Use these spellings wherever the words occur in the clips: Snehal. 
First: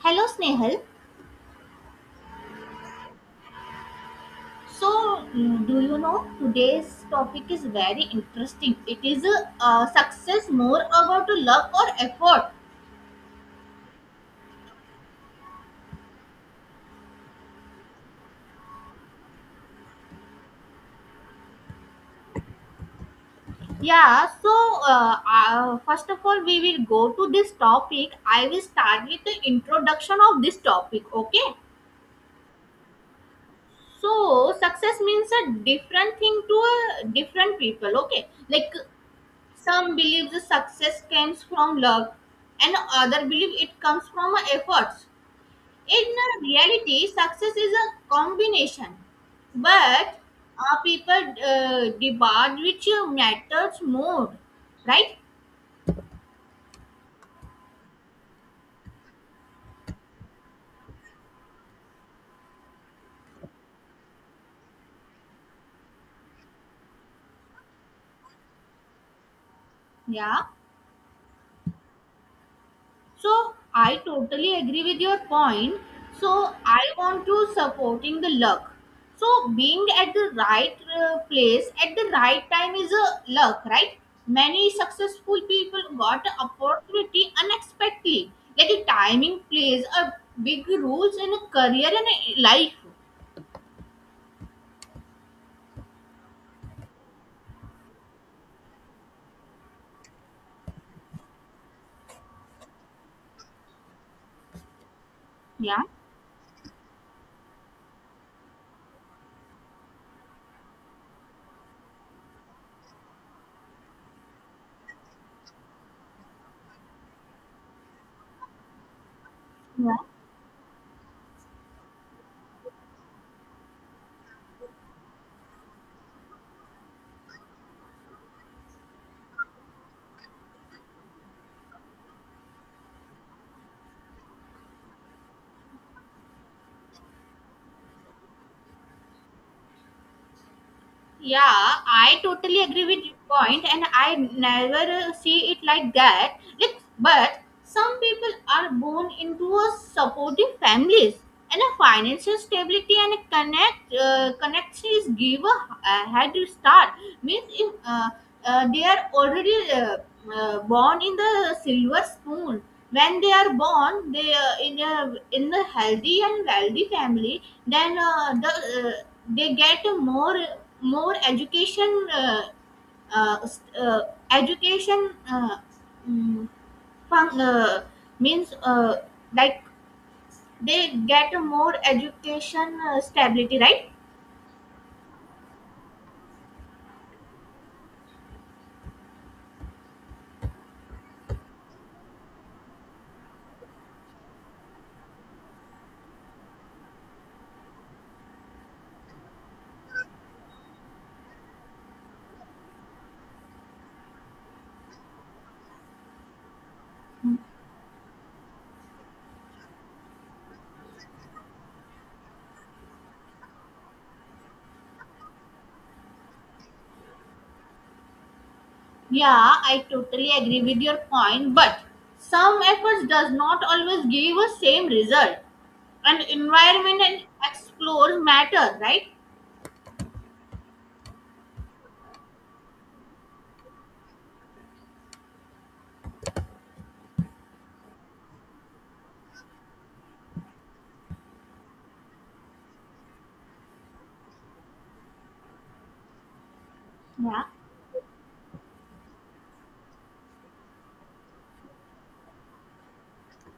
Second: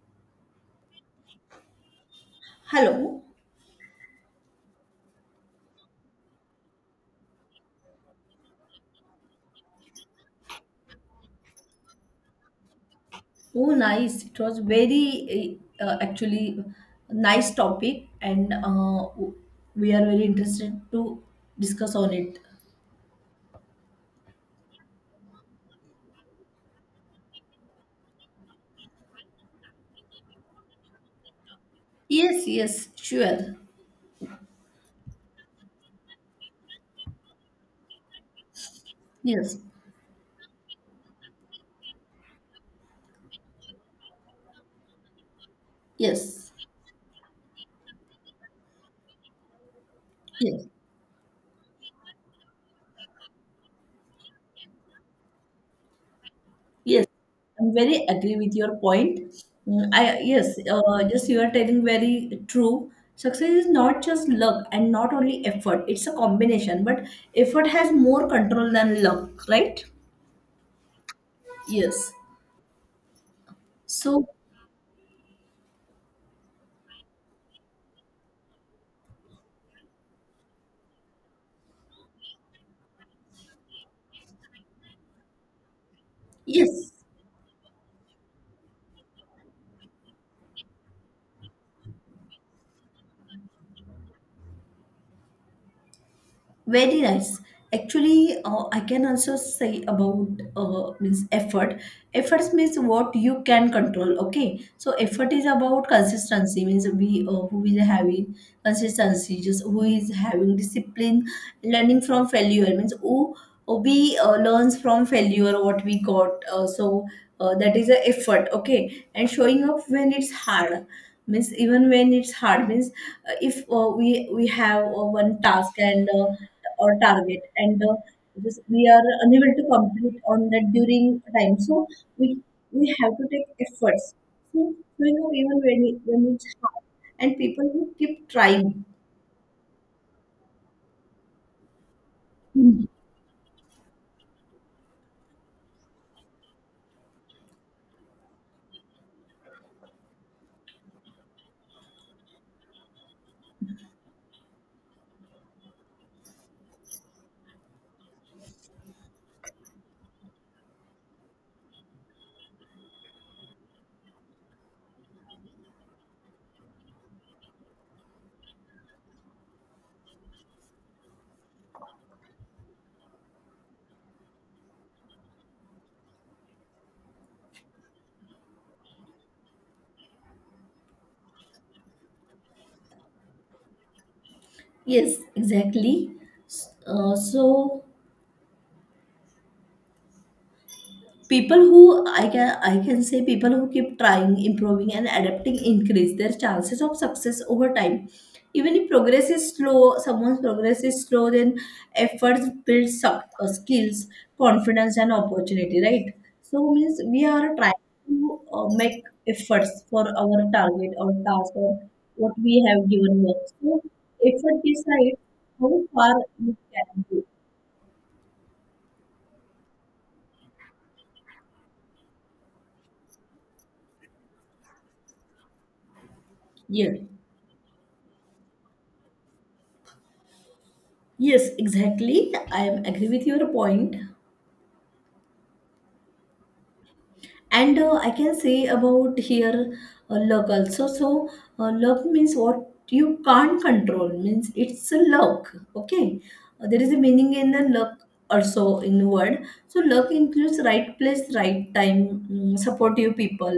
Hello, Snehal. Hello. So, do you know today's topic is very interesting. It is a success more about luck or effort? Oh, nice. It was very actually nice topic, and we are very interested to discuss on it. Yeah. So, first of all, we will go to this topic. I will start with the introduction of this topic. Okay. Yes, yes, sure. So, success means a different thing to a different people. Okay. Like Yes, some believe the success comes from luck, and other believe it comes from efforts. In a yes, reality, success is a combination, but yes, people debate which matters more, right? yes. I'm very agree with your point. Mm, I yes, just you are telling very true. Success is not just luck and not only effort. It's a combination, but effort has more control than luck, right? Yeah. Yes. So I So, totally agree with your point. So I want to supporting the luck. So being at the right place at the right time is a luck, right? Many successful people got the yes. opportunity unexpectedly. Like a timing plays a big roles in a career and a life. Very nice. Actually, I can also say about means effort. Efforts means what you can control. Okay, so effort is Yeah. about consistency. Means we who is having consistency, just who is having discipline, learning from failure. Means who we learns from failure what we got. So that is a effort. Okay, and showing up Yeah. when it's hard. Means even when it's hard, means if we have one task and or target and just we are unable to complete on that during time, so we we have to take efforts. So even when it's hard, and people who keep trying. Yeah, I totally agree with your point, and I never see it like that. Like, but some people are born into a supportive families, and a financial stability and a connections give a head start. Means if they are already born in the silver spoon when they are born they in a healthy and wealthy family, then uh, they get more education uh, s- uh, education mm, fun, means like they get more education stability, right? Yes, exactly. So people who, I can say, people who keep trying, improving, and adapting increase their chances of success over time, even if progress is slow. Someone's progress is slow, then efforts build skills, confidence, and opportunity, right? So means we are trying to make efforts for our target or task or what we have given work. So effort decides how far you can go. Yeah, I totally agree with your point, but some efforts does not always give a same result. And Yes. environment and explore matter, right? Yes, exactly. I am agree with your point. And I can say about here luck also. So luck means what you can't control. Means it's a luck, okay. There is a meaning Yeah. in the luck also in the word. So luck includes right place, right time, supportive people,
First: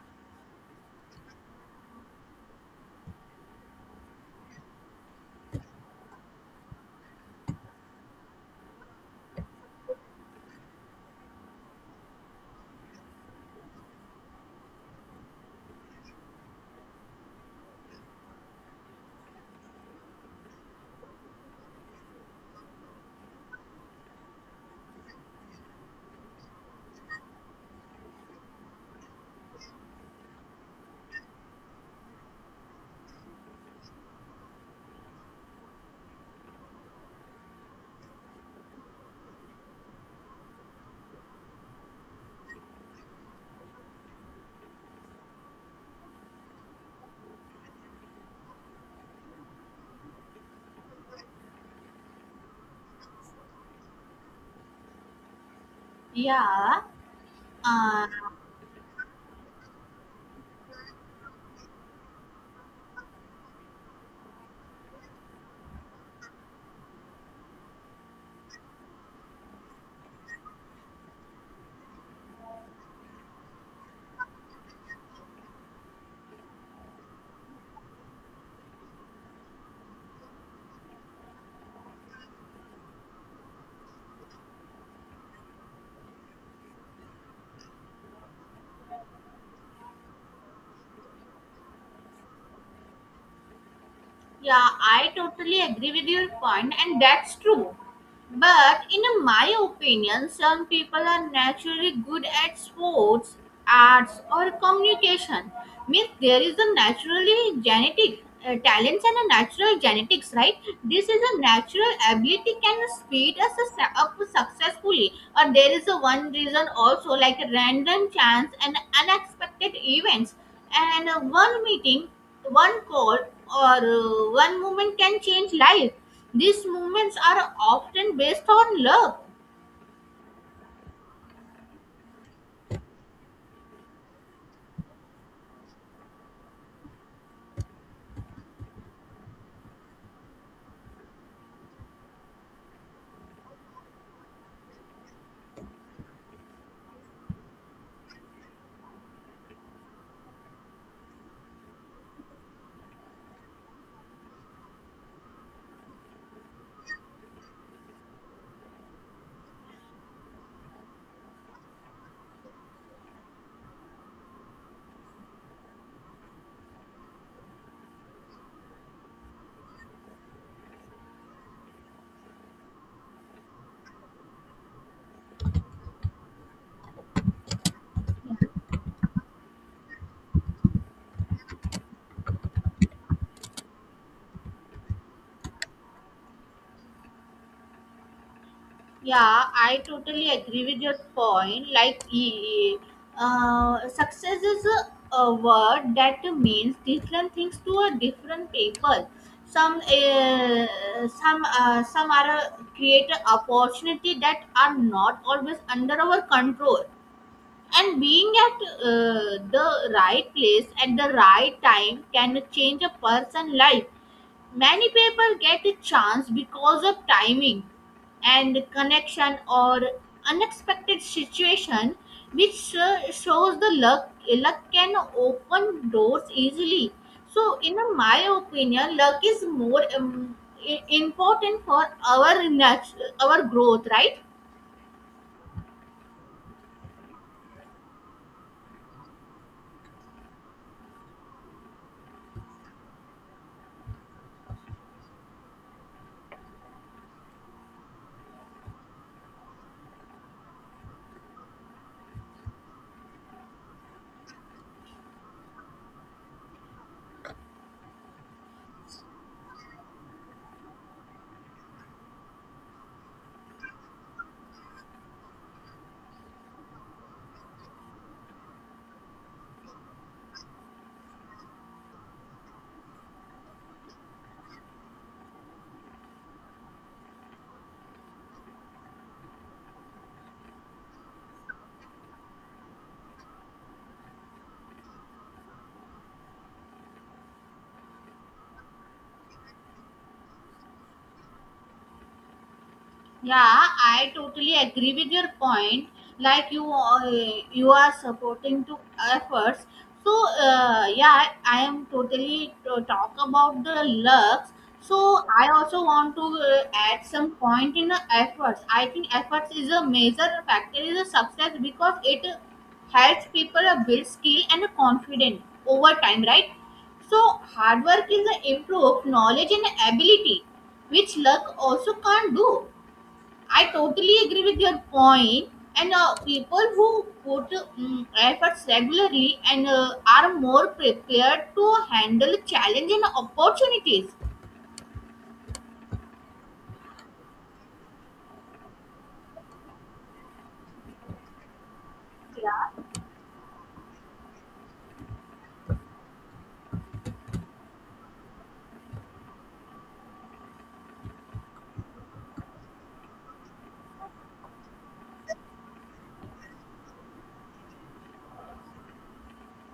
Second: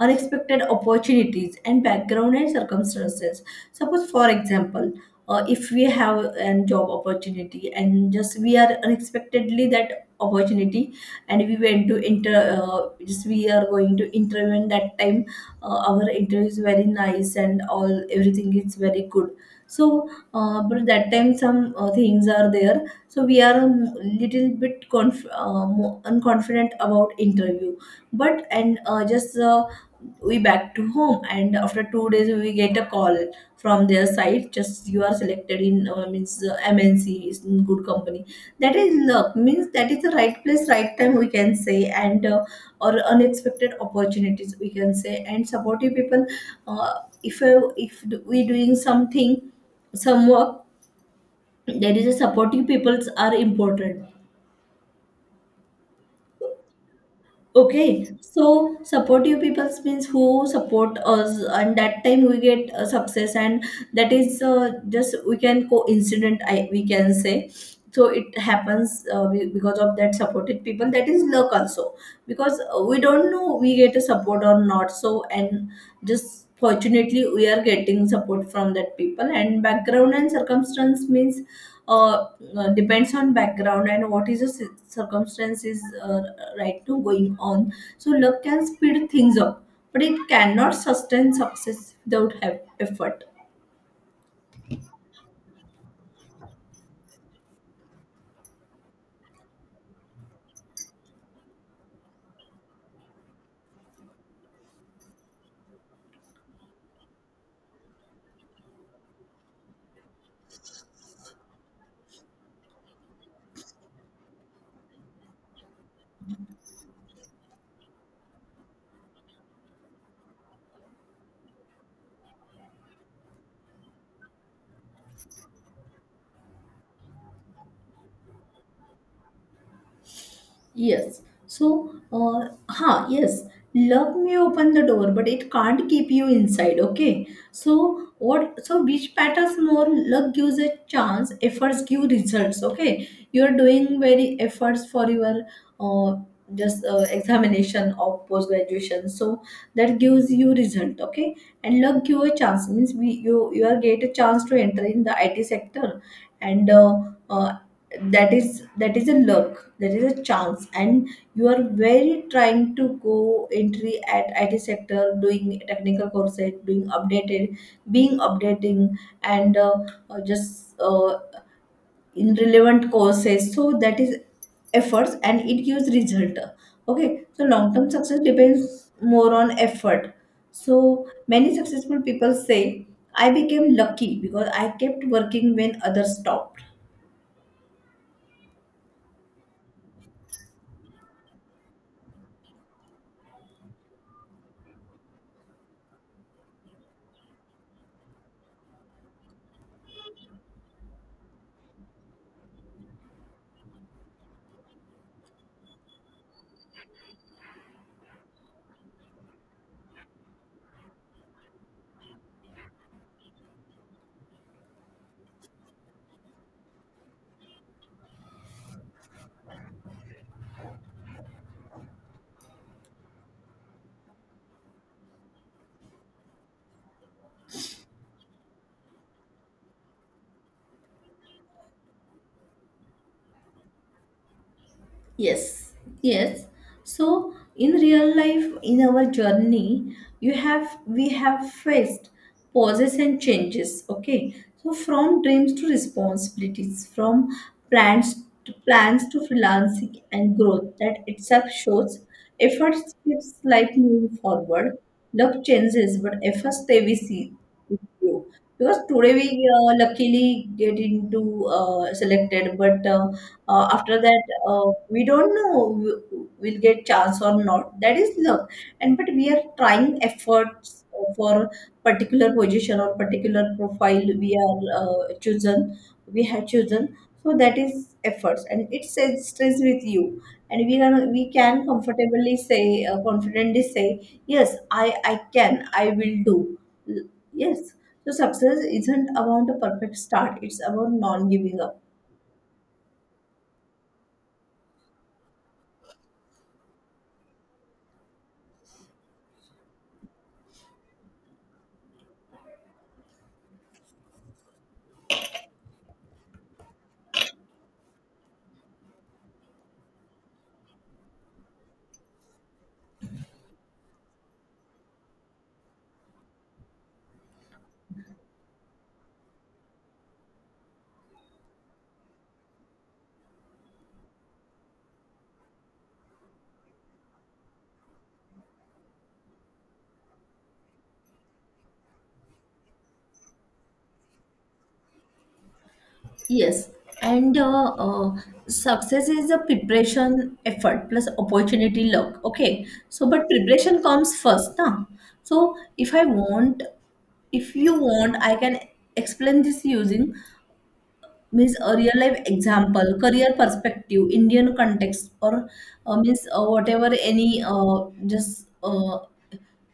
unexpected opportunities, and background and circumstances. Suppose, for example, if we have a job opportunity and just we are unexpectedly that opportunity, and we went to inter just we are going to interview, and that time our interview is very nice and all everything is very good. So but that time some things are there, so we are a little bit unconfident about interview. But and just we back to home, and after 2 days we get a call from their side, just you are selected in means MNC is in good company. That is luck. Means that is the right place, right time, we can say. And or unexpected opportunities, we can say, and supportive people. uh, if if we doing something, some work, there is a supportive peoples are important. Yeah. Okay, Uh, so supportive people means who support us, and that time we get success, and that is just we can coincident, I we can say. So it happens because of that supported people. That is luck also, because we don't know we get a support or not. So, and just fortunately we are getting support from that people. And background and circumstance means uh, depends on background and what is the circumstances right now going on. So luck can speed things up, but it cannot sustain success without effort. Yeah, I totally agree with your point, and that's true. But in my opinion, some people are naturally good at sports, arts, or communication. Means there is a naturally genetic talents and a natural genetics, right? This is a natural ability can speed us a up successfully. Or there is a one reason also like a random chance and unexpected events and one meeting one call or one moment can change life. These movements are often based on luck. Yes. So, yes, love may open the door, but it can't keep you inside. Okay. So, what, so which matters more? Luck gives a chance, efforts give results. Okay. You're doing very efforts for your uh, just examination of post graduation. So, that gives you result. Okay. And luck give a chance. Means we, you are get a chance to enter in the IT sector. And uh, that is a luck, that is a chance. And you are very trying to go entry at IT sector, doing technical courses, doing updated, being updating, and just in relevant courses. So that is efforts, and it gives result. Okay, so long term success depends more on effort. So many successful people say, I became lucky because I kept working when others stopped. Yeah, I totally agree with your point. Like, success is a word that means different things to a different people. Some, uh, some are create a opportunity that are not always under our control, and being at uh, the right place at the right time can change a person's life. Many people get a chance because of timing and connection or unexpected situation, which shows the luck. Luck can open doors easily. So in my opinion, luck is more important for our our growth, right? Yes, yes. So in real life, in our journey, you have we have faced pauses and changes. Okay, so from dreams to responsibilities, from plans to freelancing and growth. That itself shows effort keeps life moving forward. Luck changes, but effort stay with see with you. Because today we luckily get into selected, but after that we don't know we'll get chance or not, that is luck. And but we are trying efforts for particular position or particular profile we are chosen, we have chosen. So that is efforts, and it says stays with you. And we can comfortably say, confidently say, yes, I will do. Yes, so success isn't about a perfect start, it's about non giving up. Yeah, I totally agree with your point. Like, you are supporting to efforts. So yeah, I am totally to talk about the lux. So I also want to add some point in the efforts. I think efforts is a major factor is a success because it helps people build skill and confidence over time, right? So hard work is a improve knowledge and ability, which luck also can't do. I totally agree with your point. And people who put efforts regularly and are more prepared to handle challenge and opportunities. Yes, and success is a preparation effort plus opportunity luck. Okay, Yeah. so but preparation comes first, na? So if I want, if you want, I can explain this using means a real life example, career perspective, Indian context, or means whatever any just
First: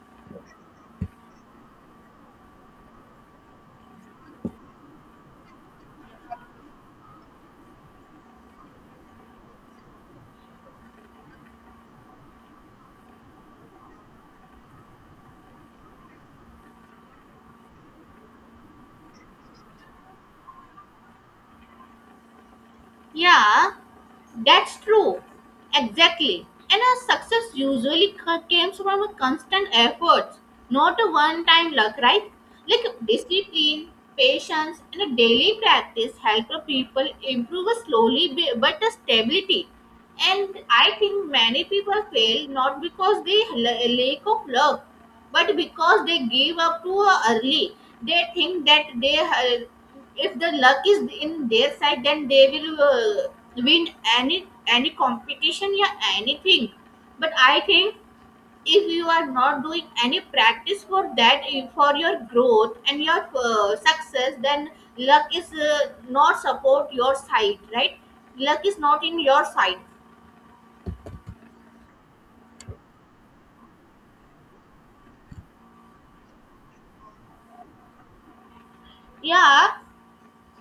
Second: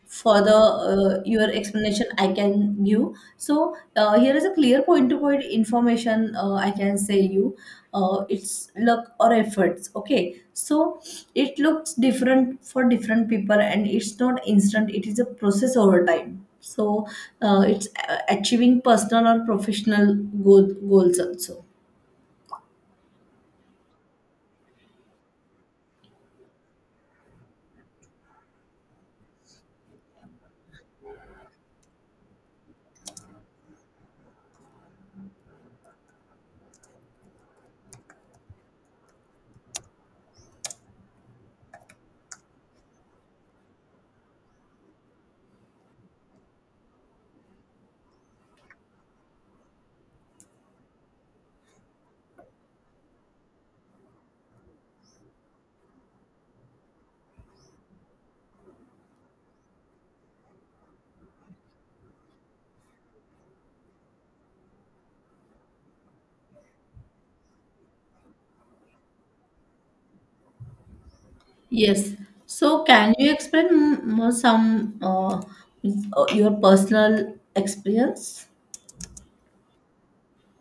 further your explanation I can give. So here is a clear point to point information, I can say you it's luck or efforts. Okay, so it looks different for different people, and it's not instant, it is a process over time. So it's achieving personal or professional goals also. Yeah. That's true. Exactly. And a success usually comes from a constant effort, not a one-time luck, right? Like discipline, patience, and a daily practice help a people improve a slowly but a stability. And I think many people fail not because they lack of luck, but because they gave up too early. They think that they if the luck is in their side, then they will win any competition or anything. But I think if you are not doing any practice for for your growth and your success, then luck is not support your side, right? Luck is not in your side. Yes, so can you explain more some your personal experience? Yeah.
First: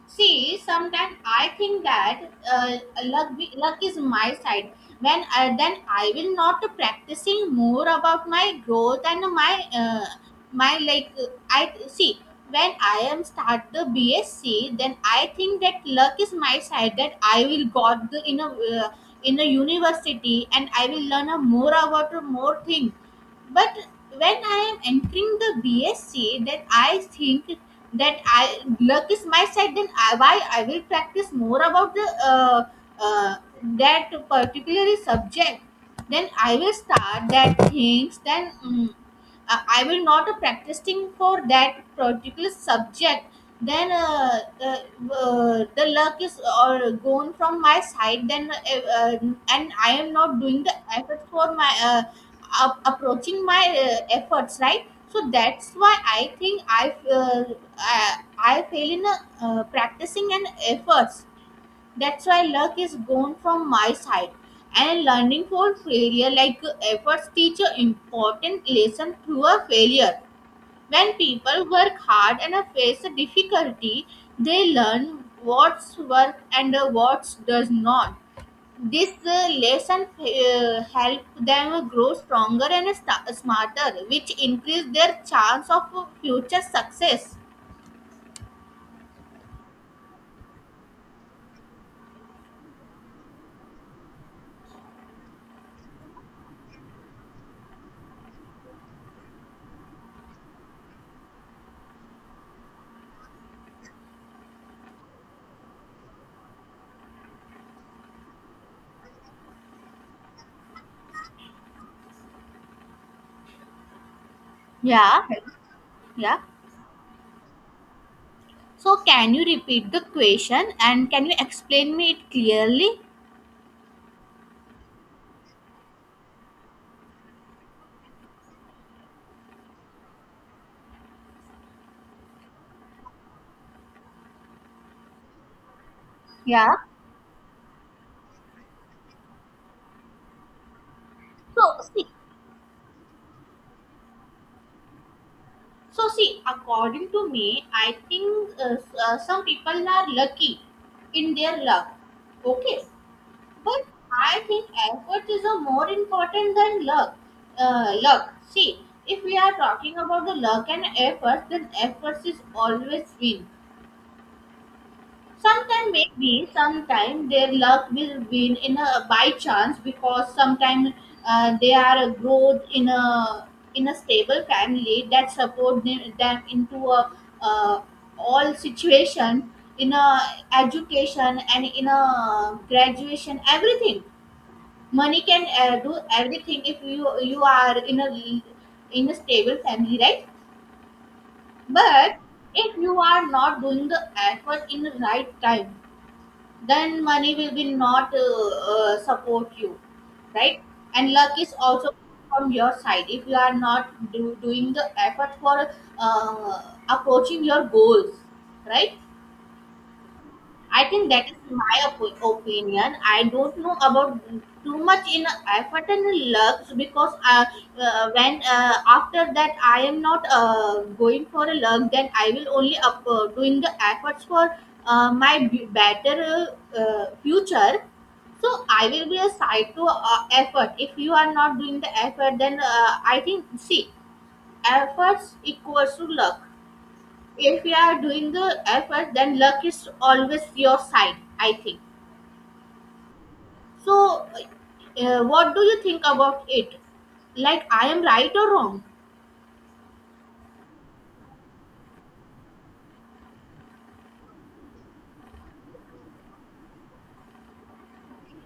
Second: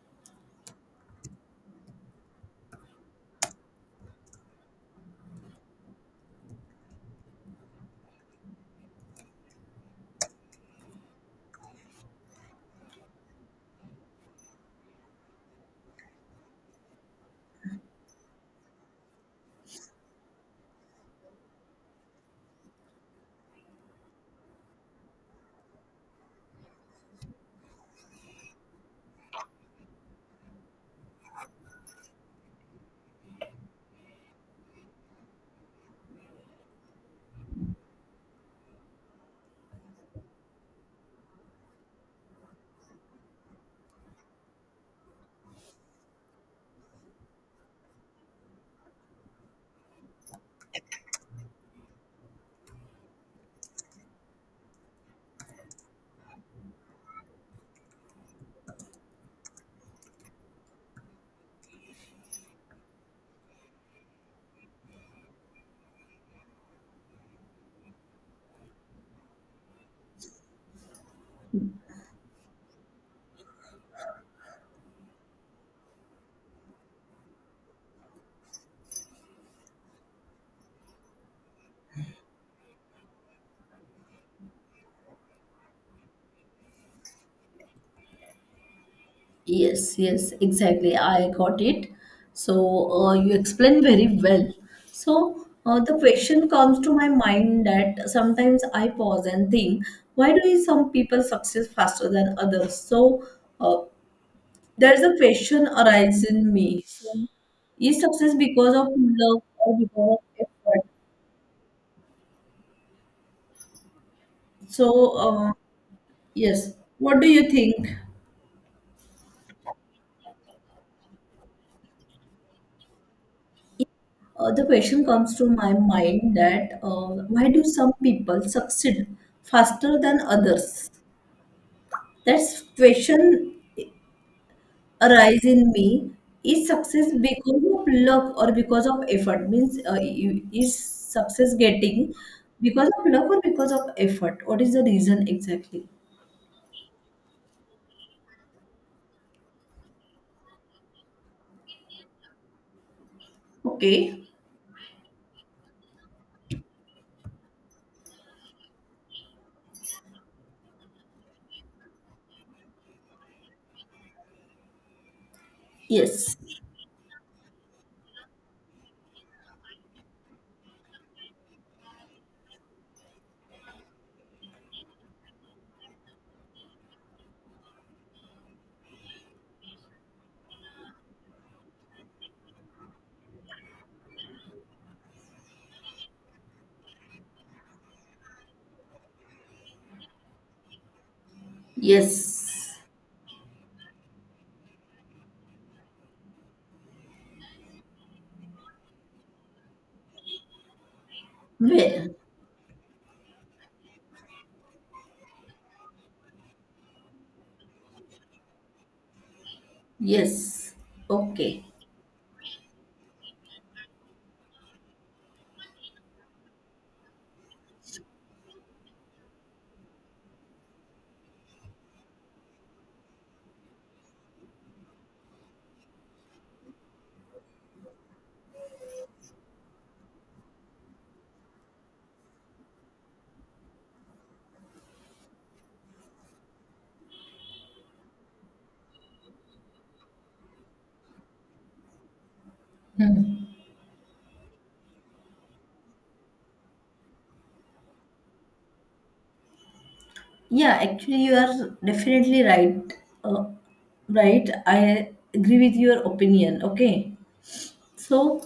See, sometimes I think that uh, luck, luck is my side. When then I will not practicing more about my growth and my like I see, when I am start the BSc, then I think that luck is my side, that I will got the in a university, and I will learn a more about a more thing. But when I am entering the BSc, then I think that I, luck is my side, then why I will practice more about the uh, that particular subject. Then I will start that things. Then I will not practicing for that particular subject. Then the luck is or gone from my side. Then and I am not doing the effort for my approaching my efforts, right. So that's why I think I fail in practicing and efforts. That's why luck is gone from my side. And learning for failure, like efforts, teach an important lesson through a failure. When people work hard and face a difficulty, they learn what's work and what does not. This lesson help them grow stronger and smarter, which increase their chance of future success. Yes, yes, exactly. I got it. So you explained very well. So the question comes to my mind that sometimes I pause and think, why do some people succeed faster than others? So uh, there's a question arises in me. So, is success because of love or because of effort? So Yeah, yeah. yes, what do you think? So can you repeat the question and can you explain me it clearly? The question comes to my mind that why do some people succeed faster than others? That question arise in me. Is Yeah. success because of luck or because of effort? Means is success So see, getting because of luck or because of effort? What is the reason exactly? so see, according to me, I think some people are lucky in their luck. Okay, but Okay. I think effort is a more important than luck. Luck. See, if we are talking about the luck and effort, then efforts is always win. Sometimes Yes. maybe, sometime their luck will win in a by chance because sometimes they are a growth in a stable family that support them into a uh, all situation in a education and in a graduation everything. Money can do everything if you are in a stable family, right? But Yes. if you are not doing the effort in the right time, then money will be not support you, right? And luck is also Well, from your side if you are not doing the effort for uh, approaching your goals, right? yes. I think that is Okay. my opinion. I don't know about too much in effort and lux, because when after that I am not going for a lux, then I will only doing the efforts for my better future. So I will be a side to effort. If you are not doing the effort, then I think, see, efforts equals to luck. If you are doing the effort, then luck is always your side, I think. So what do you think about it? Like, I am right or wrong? Yeah, actually, you are definitely right. Uh, right, I agree with your opinion. Okay, so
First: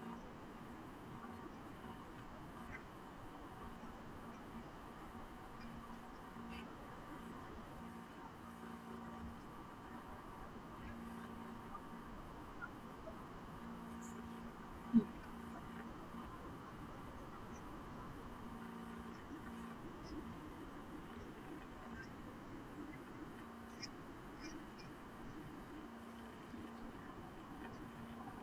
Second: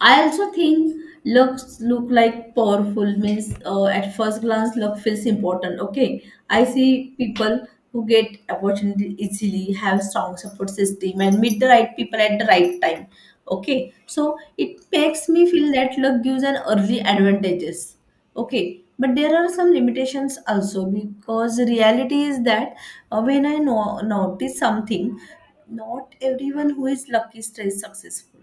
I also think looks look like powerful. Means at first glance luck feels important. Okay, I see people who get opportunity easily, have strong support system, and meet the right people at the right time. Okay, so it makes me feel that luck gives an early advantages. Okay, but there are some limitations also, because reality is that when I notice something, not everyone who is lucky stays successful.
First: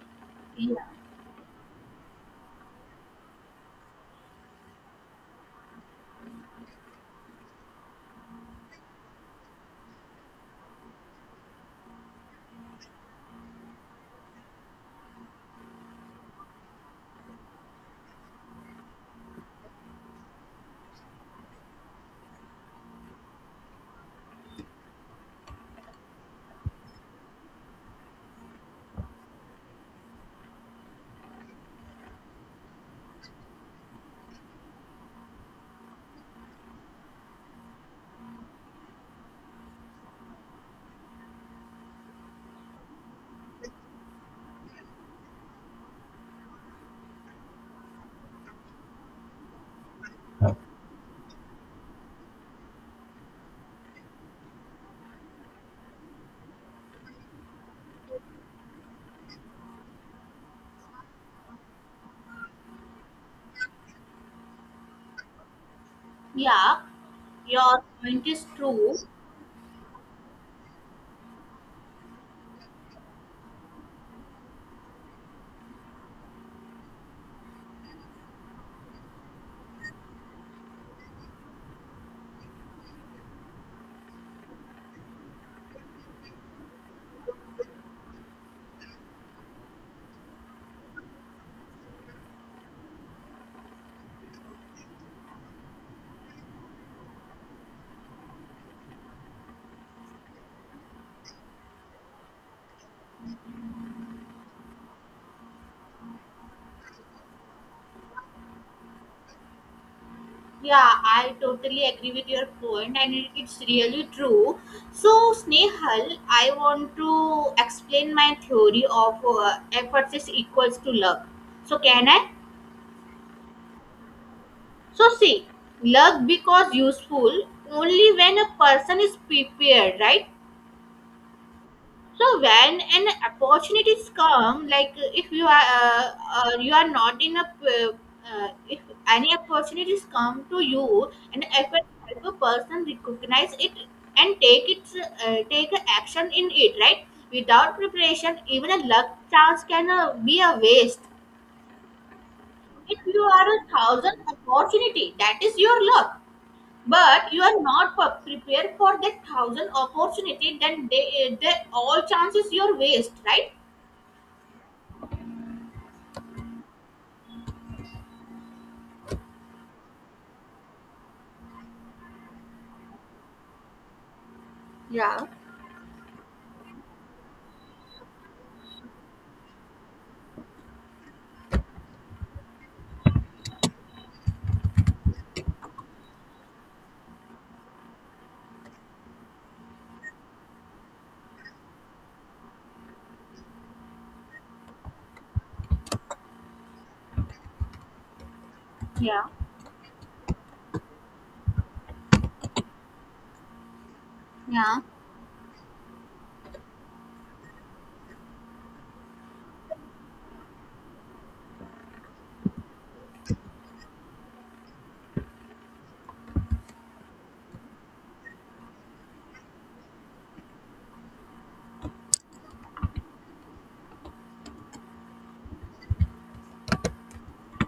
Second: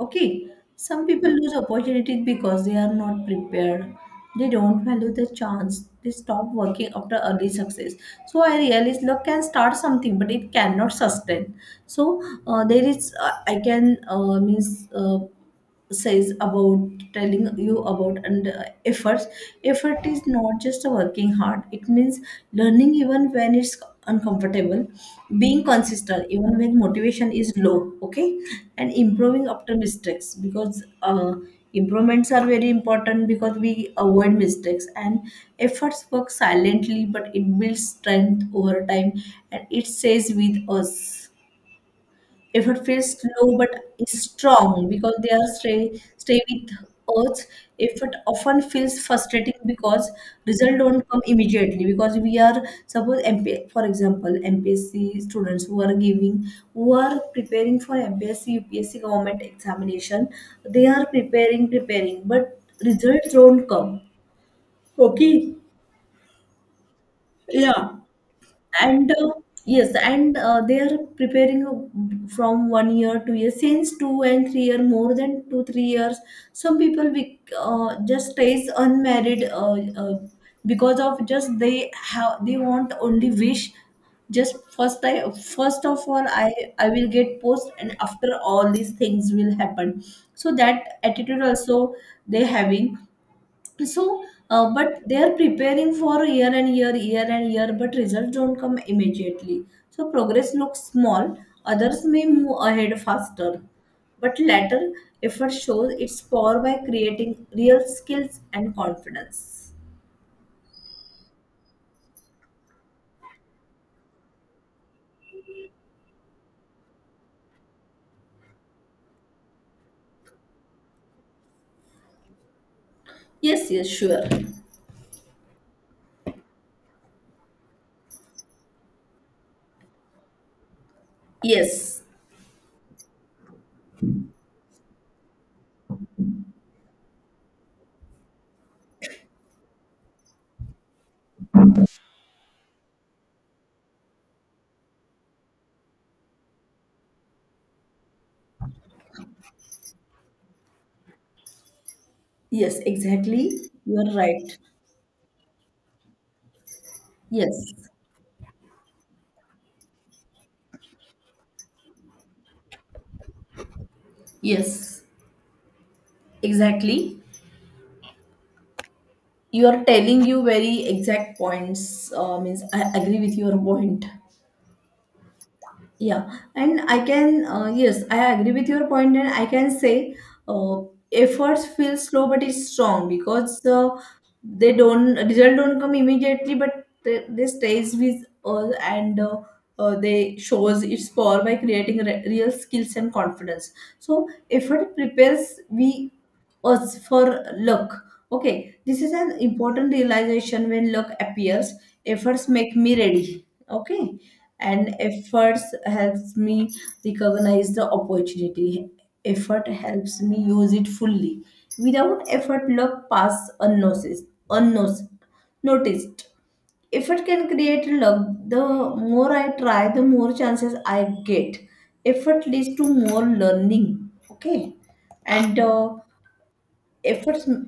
Okay, Yeah, some people lose opportunities because they are not prepared. They don't value the chance. They stop working after early success. So I realize luck can start something, but it cannot sustain. So there is, I can means says about telling you about and efforts. Effort is not just a working hard, it means learning even when it's uncomfortable, being consistent even when motivation is low, okay, and improving after mistakes, because improvements are very important, because we avoid mistakes. And efforts work silently, but it builds strength over time, and it stays with us. If it feels low but is strong, because they are stay with us. If it often feels frustrating because result don't come immediately, because we are, suppose MP, for example, MPSC students who are giving, who are preparing for MPSC government examination, they are preparing, but results don't come. yeah, your Yeah, point is true. and yes. And they are preparing from 1 year, 2 years, since 2 and 3 year, more than 2 3 years. Some people just stays unmarried, uh, because of just they have they want only wish, just first of all, I will get post, and after all these things will happen. So that attitude also they having. So but they are preparing for year and year, year and year, but results don't come immediately. So progress looks small, others may move ahead faster, but latter effort shows its power by creating real skills and confidence. Yeah, I totally agree with your point, and it's really true. So, Snehal, I want to explain my theory of efforts is equals to luck. So can I? Yes, yes, sure. So see, luck becomes useful only when a person is prepared, right? Yes, So when an opportunities come, like if you are not in a if any opportunities come to you, and if a person recognize it and take a action in it, right? Without preparation, even a luck chance can be a waste. yes, If you exactly, are a you are thousand right. opportunity, that is your luck, but you are Yes, not prepared for that 1,000 opportunity, then they all chances your waste, right? yes, exactly, you are telling you very exact points. Means I agree with your point. Yeah. Yeah, and I can, yes, I agree with your point, and I can say uh, efforts feel slow but it's strong, because they don't result don't come immediately, but they stays with us. And they shows its power by creating real skills and confidence. So effort prepares we us for luck. Okay, this is Yeah, an important realization. When luck appears, efforts make me ready. Okay, yeah. and efforts helps me recognize the opportunity. Effort helps me use it fully. Without effort, luck pass unnoticed. Unnoticed. Noticed. Effort can create luck. The more I try, the more chances I get. Effort leads to more learning. Okay, and efforts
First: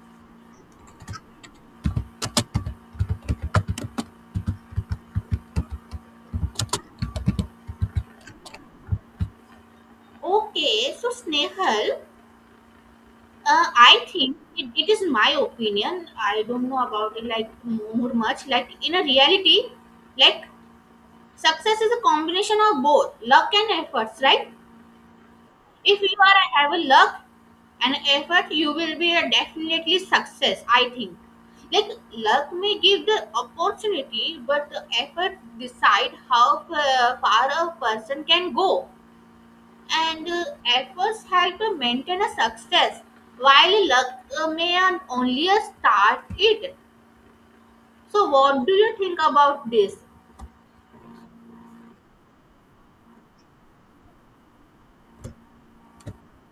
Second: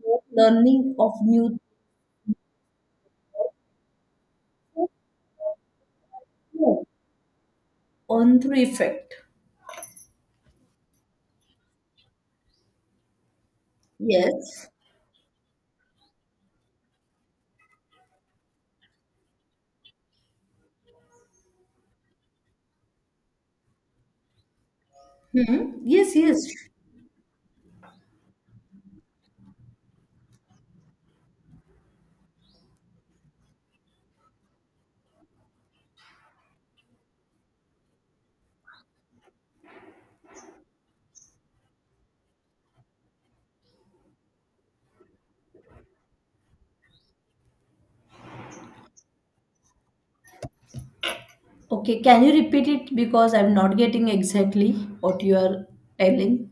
more learning of new things on through effect. Okay, so, Snehal, I think, Yes. it is my opinion, I don't know about it like more much, like in a reality, like success is a combination of both luck and efforts, right? Hmm. If Yes. you are Yes. have a luck an effort, you will be a definitely success, I think. Like, luck may give the opportunity, but the effort decide how far a person can go. And efforts help to maintain a success, while luck may only start it. So what do you think about this? Okay. Can you repeat it because I'm not getting exactly what you are telling?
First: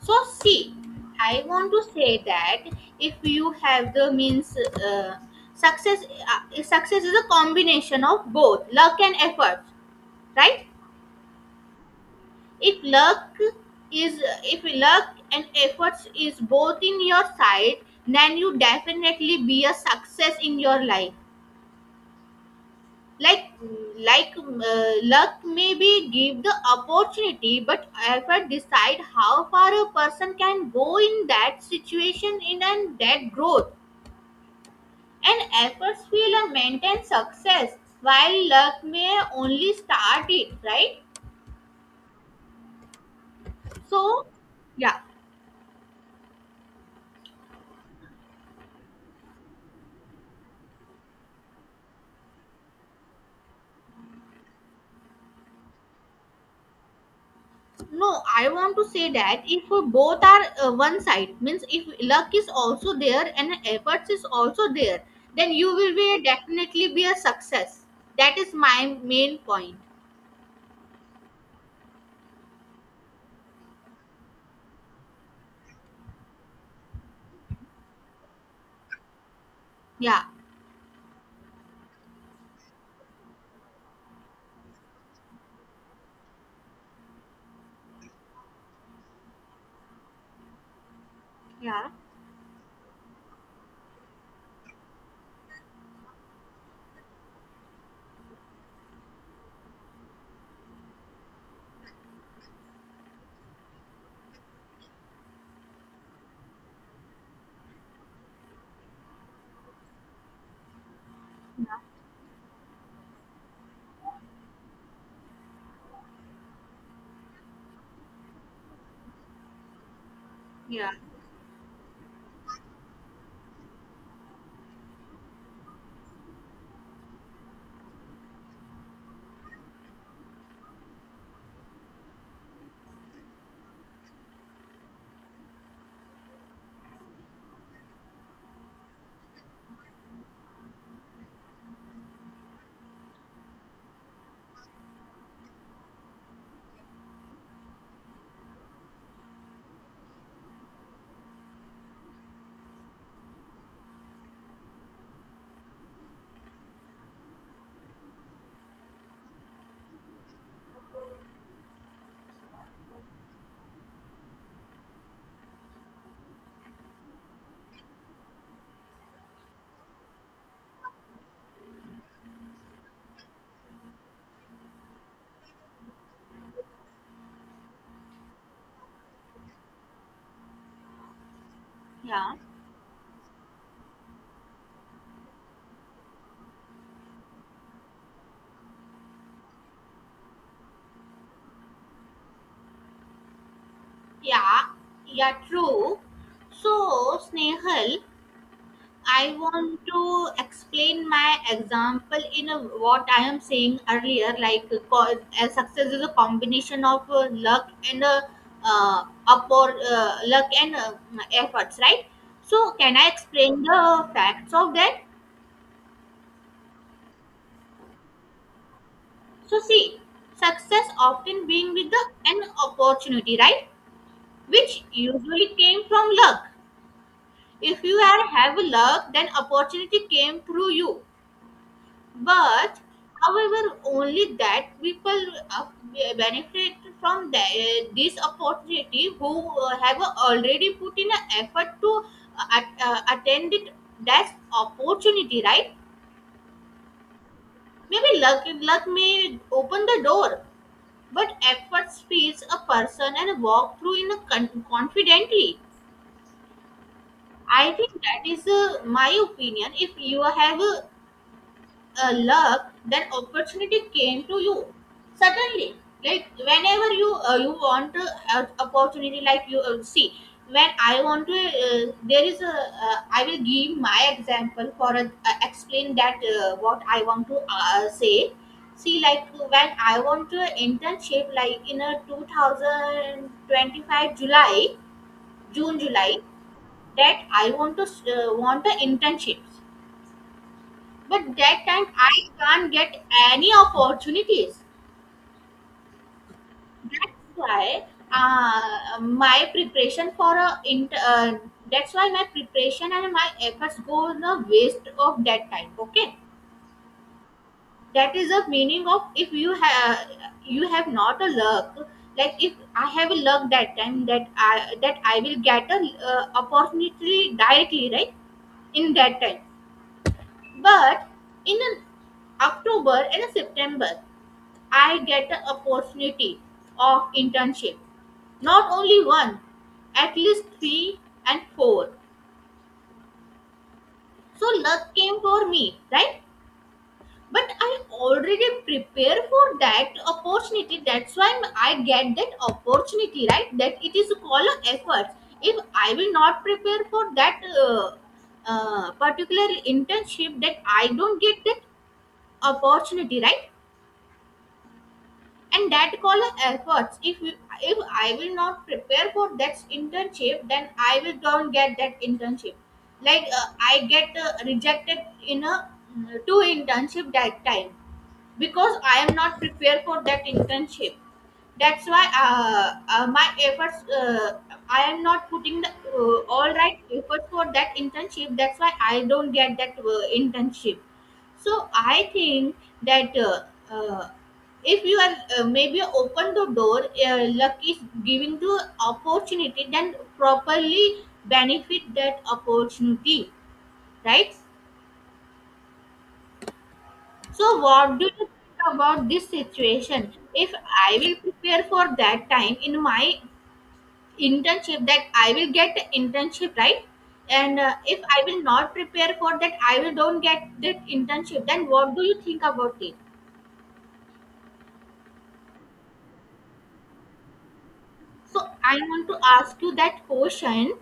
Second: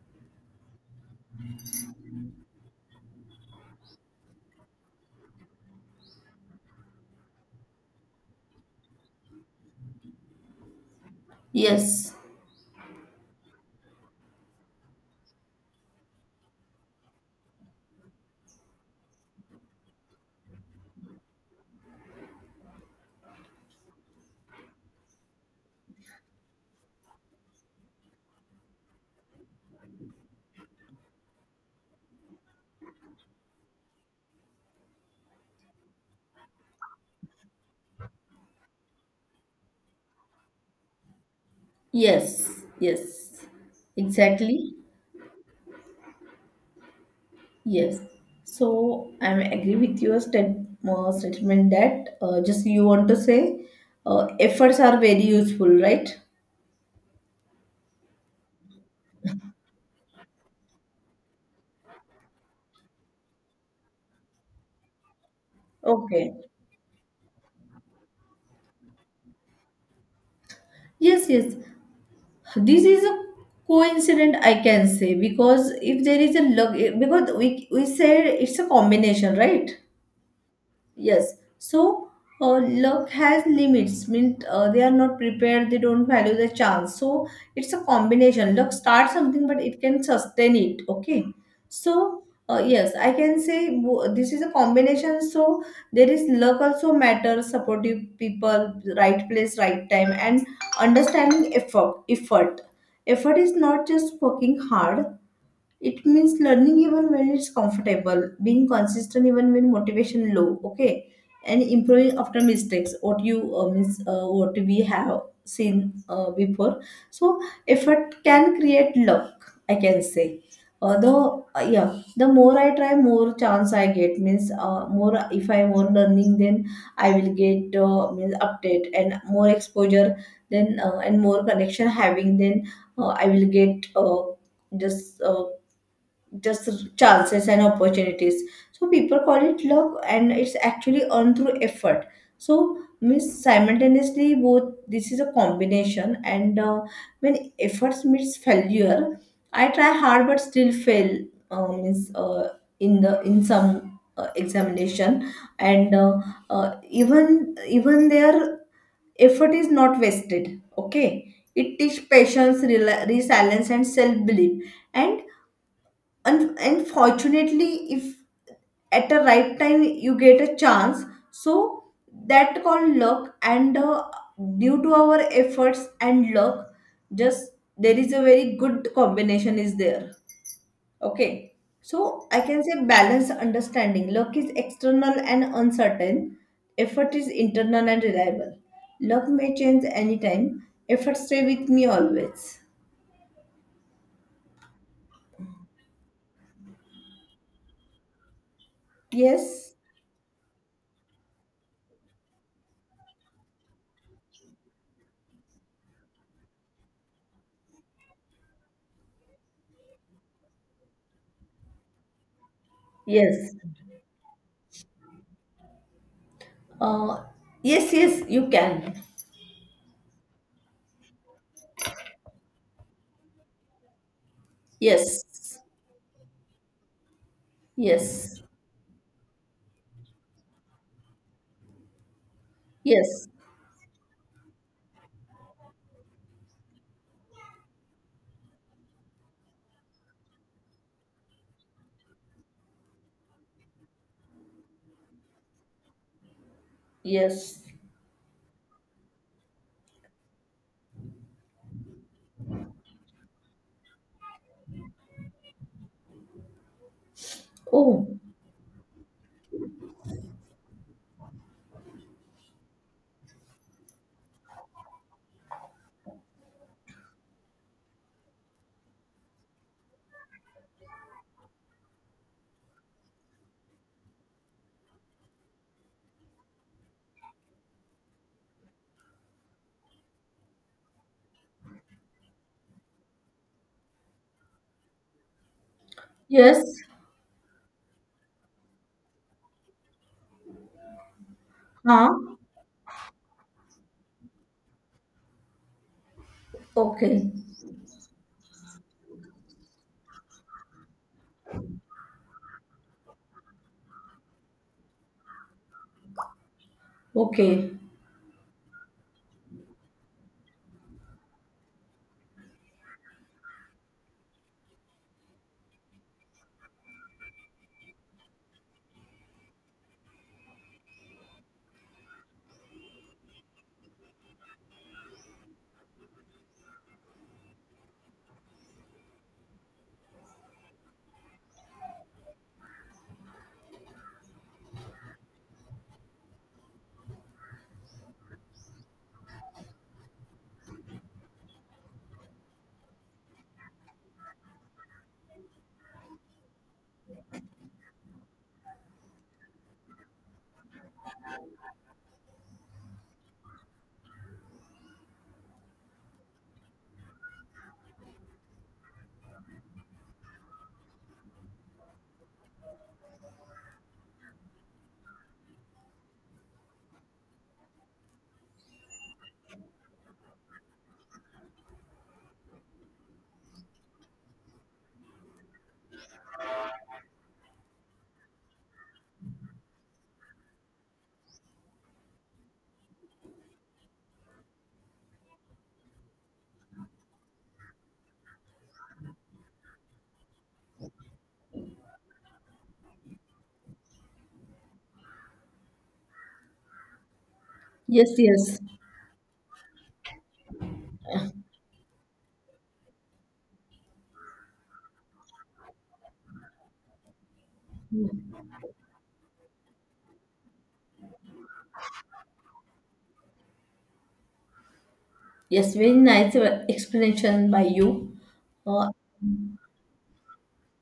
So, see, I want to say that if you have the means, uh, success success is a combination of both luck and effort, right? Yes, If luck if luck and efforts is both in your side, then you definitely be a success in your life. like luck maybe give the opportunity, but effort decide how far a person can go in that situation in and that growth. And efforts will maintain success, while luck may only start it, right? yes, yes, So, exactly. yeah. Yes. So I am agree with your statement that just you want to say, efforts are very useful, right? No, I want to say that if both are one side, means if luck is also there and efforts is also there, then you will be Okay. definitely be a success. That is my main point. Yes, yes. This is a coincidence I can say, because if there is a luck, because we said it's a combination, right? Yeah, Yes. So, luck has limits. Mean, they are not prepared. They don't value the chance. So it's a combination. Luck starts something, but it can sustain it. Okay. yeah, So, yes, I can say this is a combination. So there is luck also matters. Supportive people, right place, right time, and understanding effort. Effort. Effort is not just working hard, it means learning even when it's comfortable, being consistent even when motivation low. Okay, and improving after mistakes, what you means, what we have seen before. So effort can create luck, I can say. yeah, The Yeah, the more I try, more chance I get. Means, more if I more learning, then I will get, means update and more exposure, then and more connection having, then I will get just uh, just chances and opportunities. So people call it luck and it's actually earned through effort. So means simultaneously both, this is a combination. And when efforts meets failure, I try hard but still fail, means, in the in some examination, and even their effort is not wasted. Okay, it teach patience, rela resilience and self belief. And unfortunately, if at the right time you get a chance, so that called luck, and due to our efforts and luck, just there is a very good combination is there. Okay. So yeah, I can say balance understanding, luck is external and uncertain, effort is internal and reliable. Luck may change anytime, effort stay with me always. yeah, yeah. True. So, Snehal, I Yes, want to explain my example in a, what I am saying earlier. Like, success is a combination of luck and up or luck and efforts, right? So, can I yes, explain the facts of that? uh, yes, yes, you can. So, see, success often being with the an opportunity, right? Which usually Yes. came from luck. If you are Yes. have luck, then opportunity came through you but Yes. however only that people uh, benefit from this opportunity who have already put in an effort to attend it. That's opportunity, right? Yes. Maybe luck may open the door, but effort feeds a person and walk through in a confidently. I think Oh, that is my opinion. If you have a luck, then opportunity came to you suddenly. Like whenever you you want a opportunity, like you see when I want to, there is a I will give my example for explain that what I want to say. See, like when I want to internship, like in a 2025 July, June July, yes. that I want to want a internship, but that time Huh? I can't get any opportunities. Okay. That's why my preparation for a inter. That's why my preparation and my efforts go in the waste of that time. Okay, Okay. that is the meaning of if you have not a luck. Like if I have a luck that time that I will get a opportunity directly, right, in that time. But in an October and a September, I get the opportunity of internship. Not only one, at least three and four. So luck came for me, right? But I already prepare for that opportunity. That's why I get that opportunity, right? That it is called a effort. If I will not prepare for that particular internship, that I don't get that opportunity, right? And that call efforts. If I will not prepare for that internship, then I will don't get that internship. Like I get rejected in a two internship that time because I am not prepared for that internship. That's why my efforts I am not putting the all right effort for that internship. That's why I don't get that internship. So I think that uh, if you are maybe open the door, luck is giving the opportunity, then properly benefit that opportunity, right? So what do Yes, you think yes. about this situation? If I will prepare for that time in my internship, that I will get the internship, right? And if I will not prepare for that, I will don't get that internship. Then what do you think about it? Yes, very nice explanation by you. So I Uh, want to ask you that question.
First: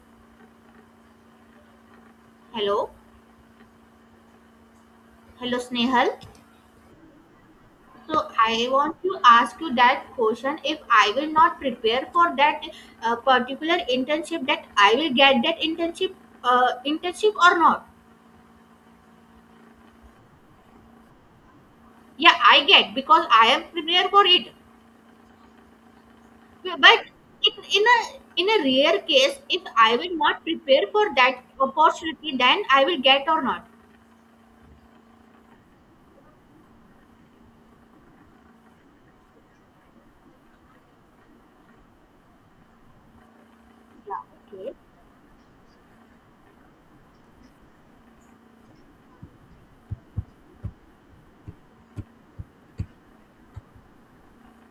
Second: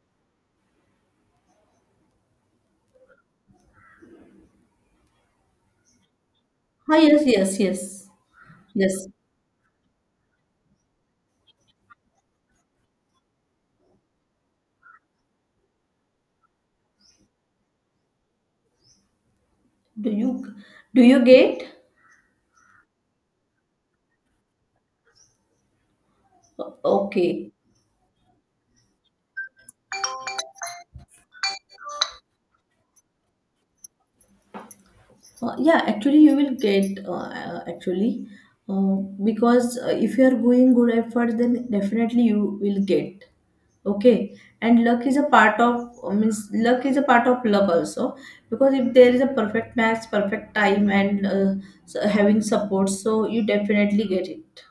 Hello, hello Snehal. ah, yes, yes, yes. So I want Yes. to ask you that question. If I will not prepare for that particular internship, that I will get that internship, internship or not? Do you do you get? Yeah, I get because I am prepared for it. O- But okay. in, in a in a rare case, if I will not prepare for that opportunity, then I will get or not. Yeah, actually, you will get, actually, uh, because if you are going good effort, then definitely you will get. Yeah, Okay, okay. and luck is a part of, means luck is a part of luck also, because if there is a perfect match, perfect time, and, so having support, so you definitely get it.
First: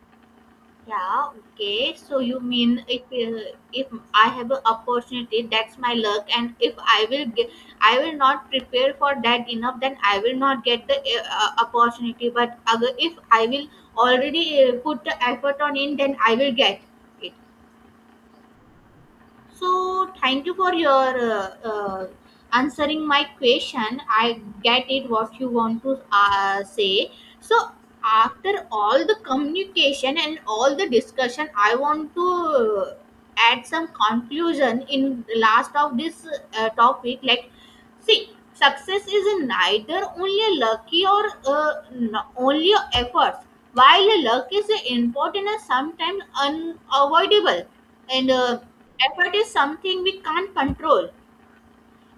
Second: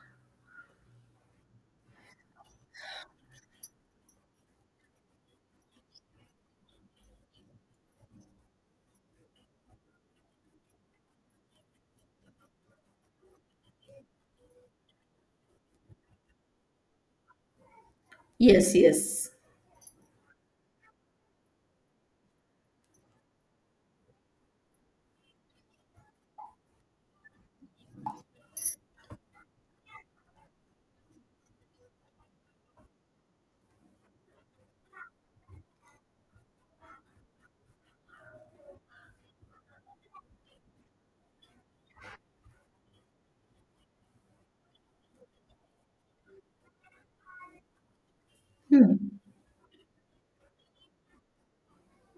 Yeah, okay. So you mean if if I have an opportunity, that's my luck, and if I will get, I will not prepare for that enough, then I will not get the opportunity. But if I will already put the effort on in, then I will get it. Yes, yes. So thank you for your answering my question. I get it what you want to say. So after all the communication and all the discussion, I want to add some conclusion in the last of this topic. Like, see, success is neither only a lucky or only efforts. While a luck is important and sometimes unavoidable and Hmm. effort is something we can't control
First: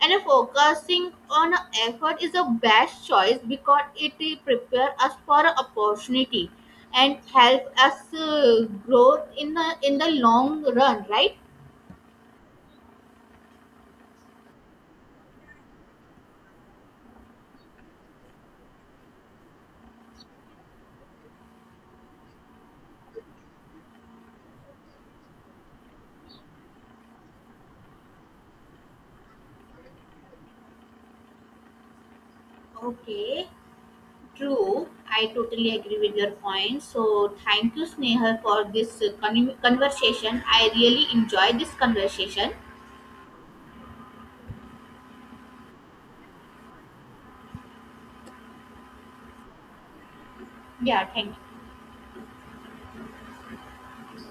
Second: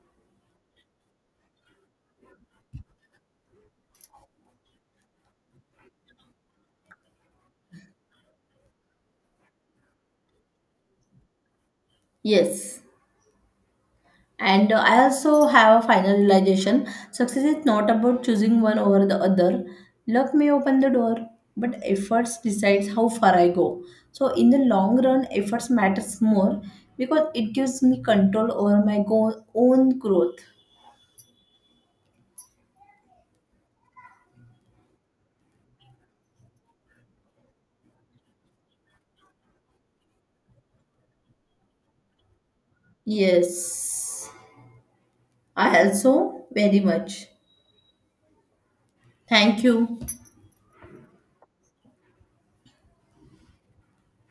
and focusing on effort is the best choice because it prepare us for a opportunity and help us grow in the long run, right? Yes. And, I also have a final realization, success is not about choosing one over the other. Luck may open the door, but efforts decides how far I go. So in the long run, efforts matters more because it gives me control over my own growth. Okay, true. I totally agree with your point. So thank you Sneha for this conversation. I really enjoyed this conversation. Yes, I also very much. Thank you. Yeah, thank you.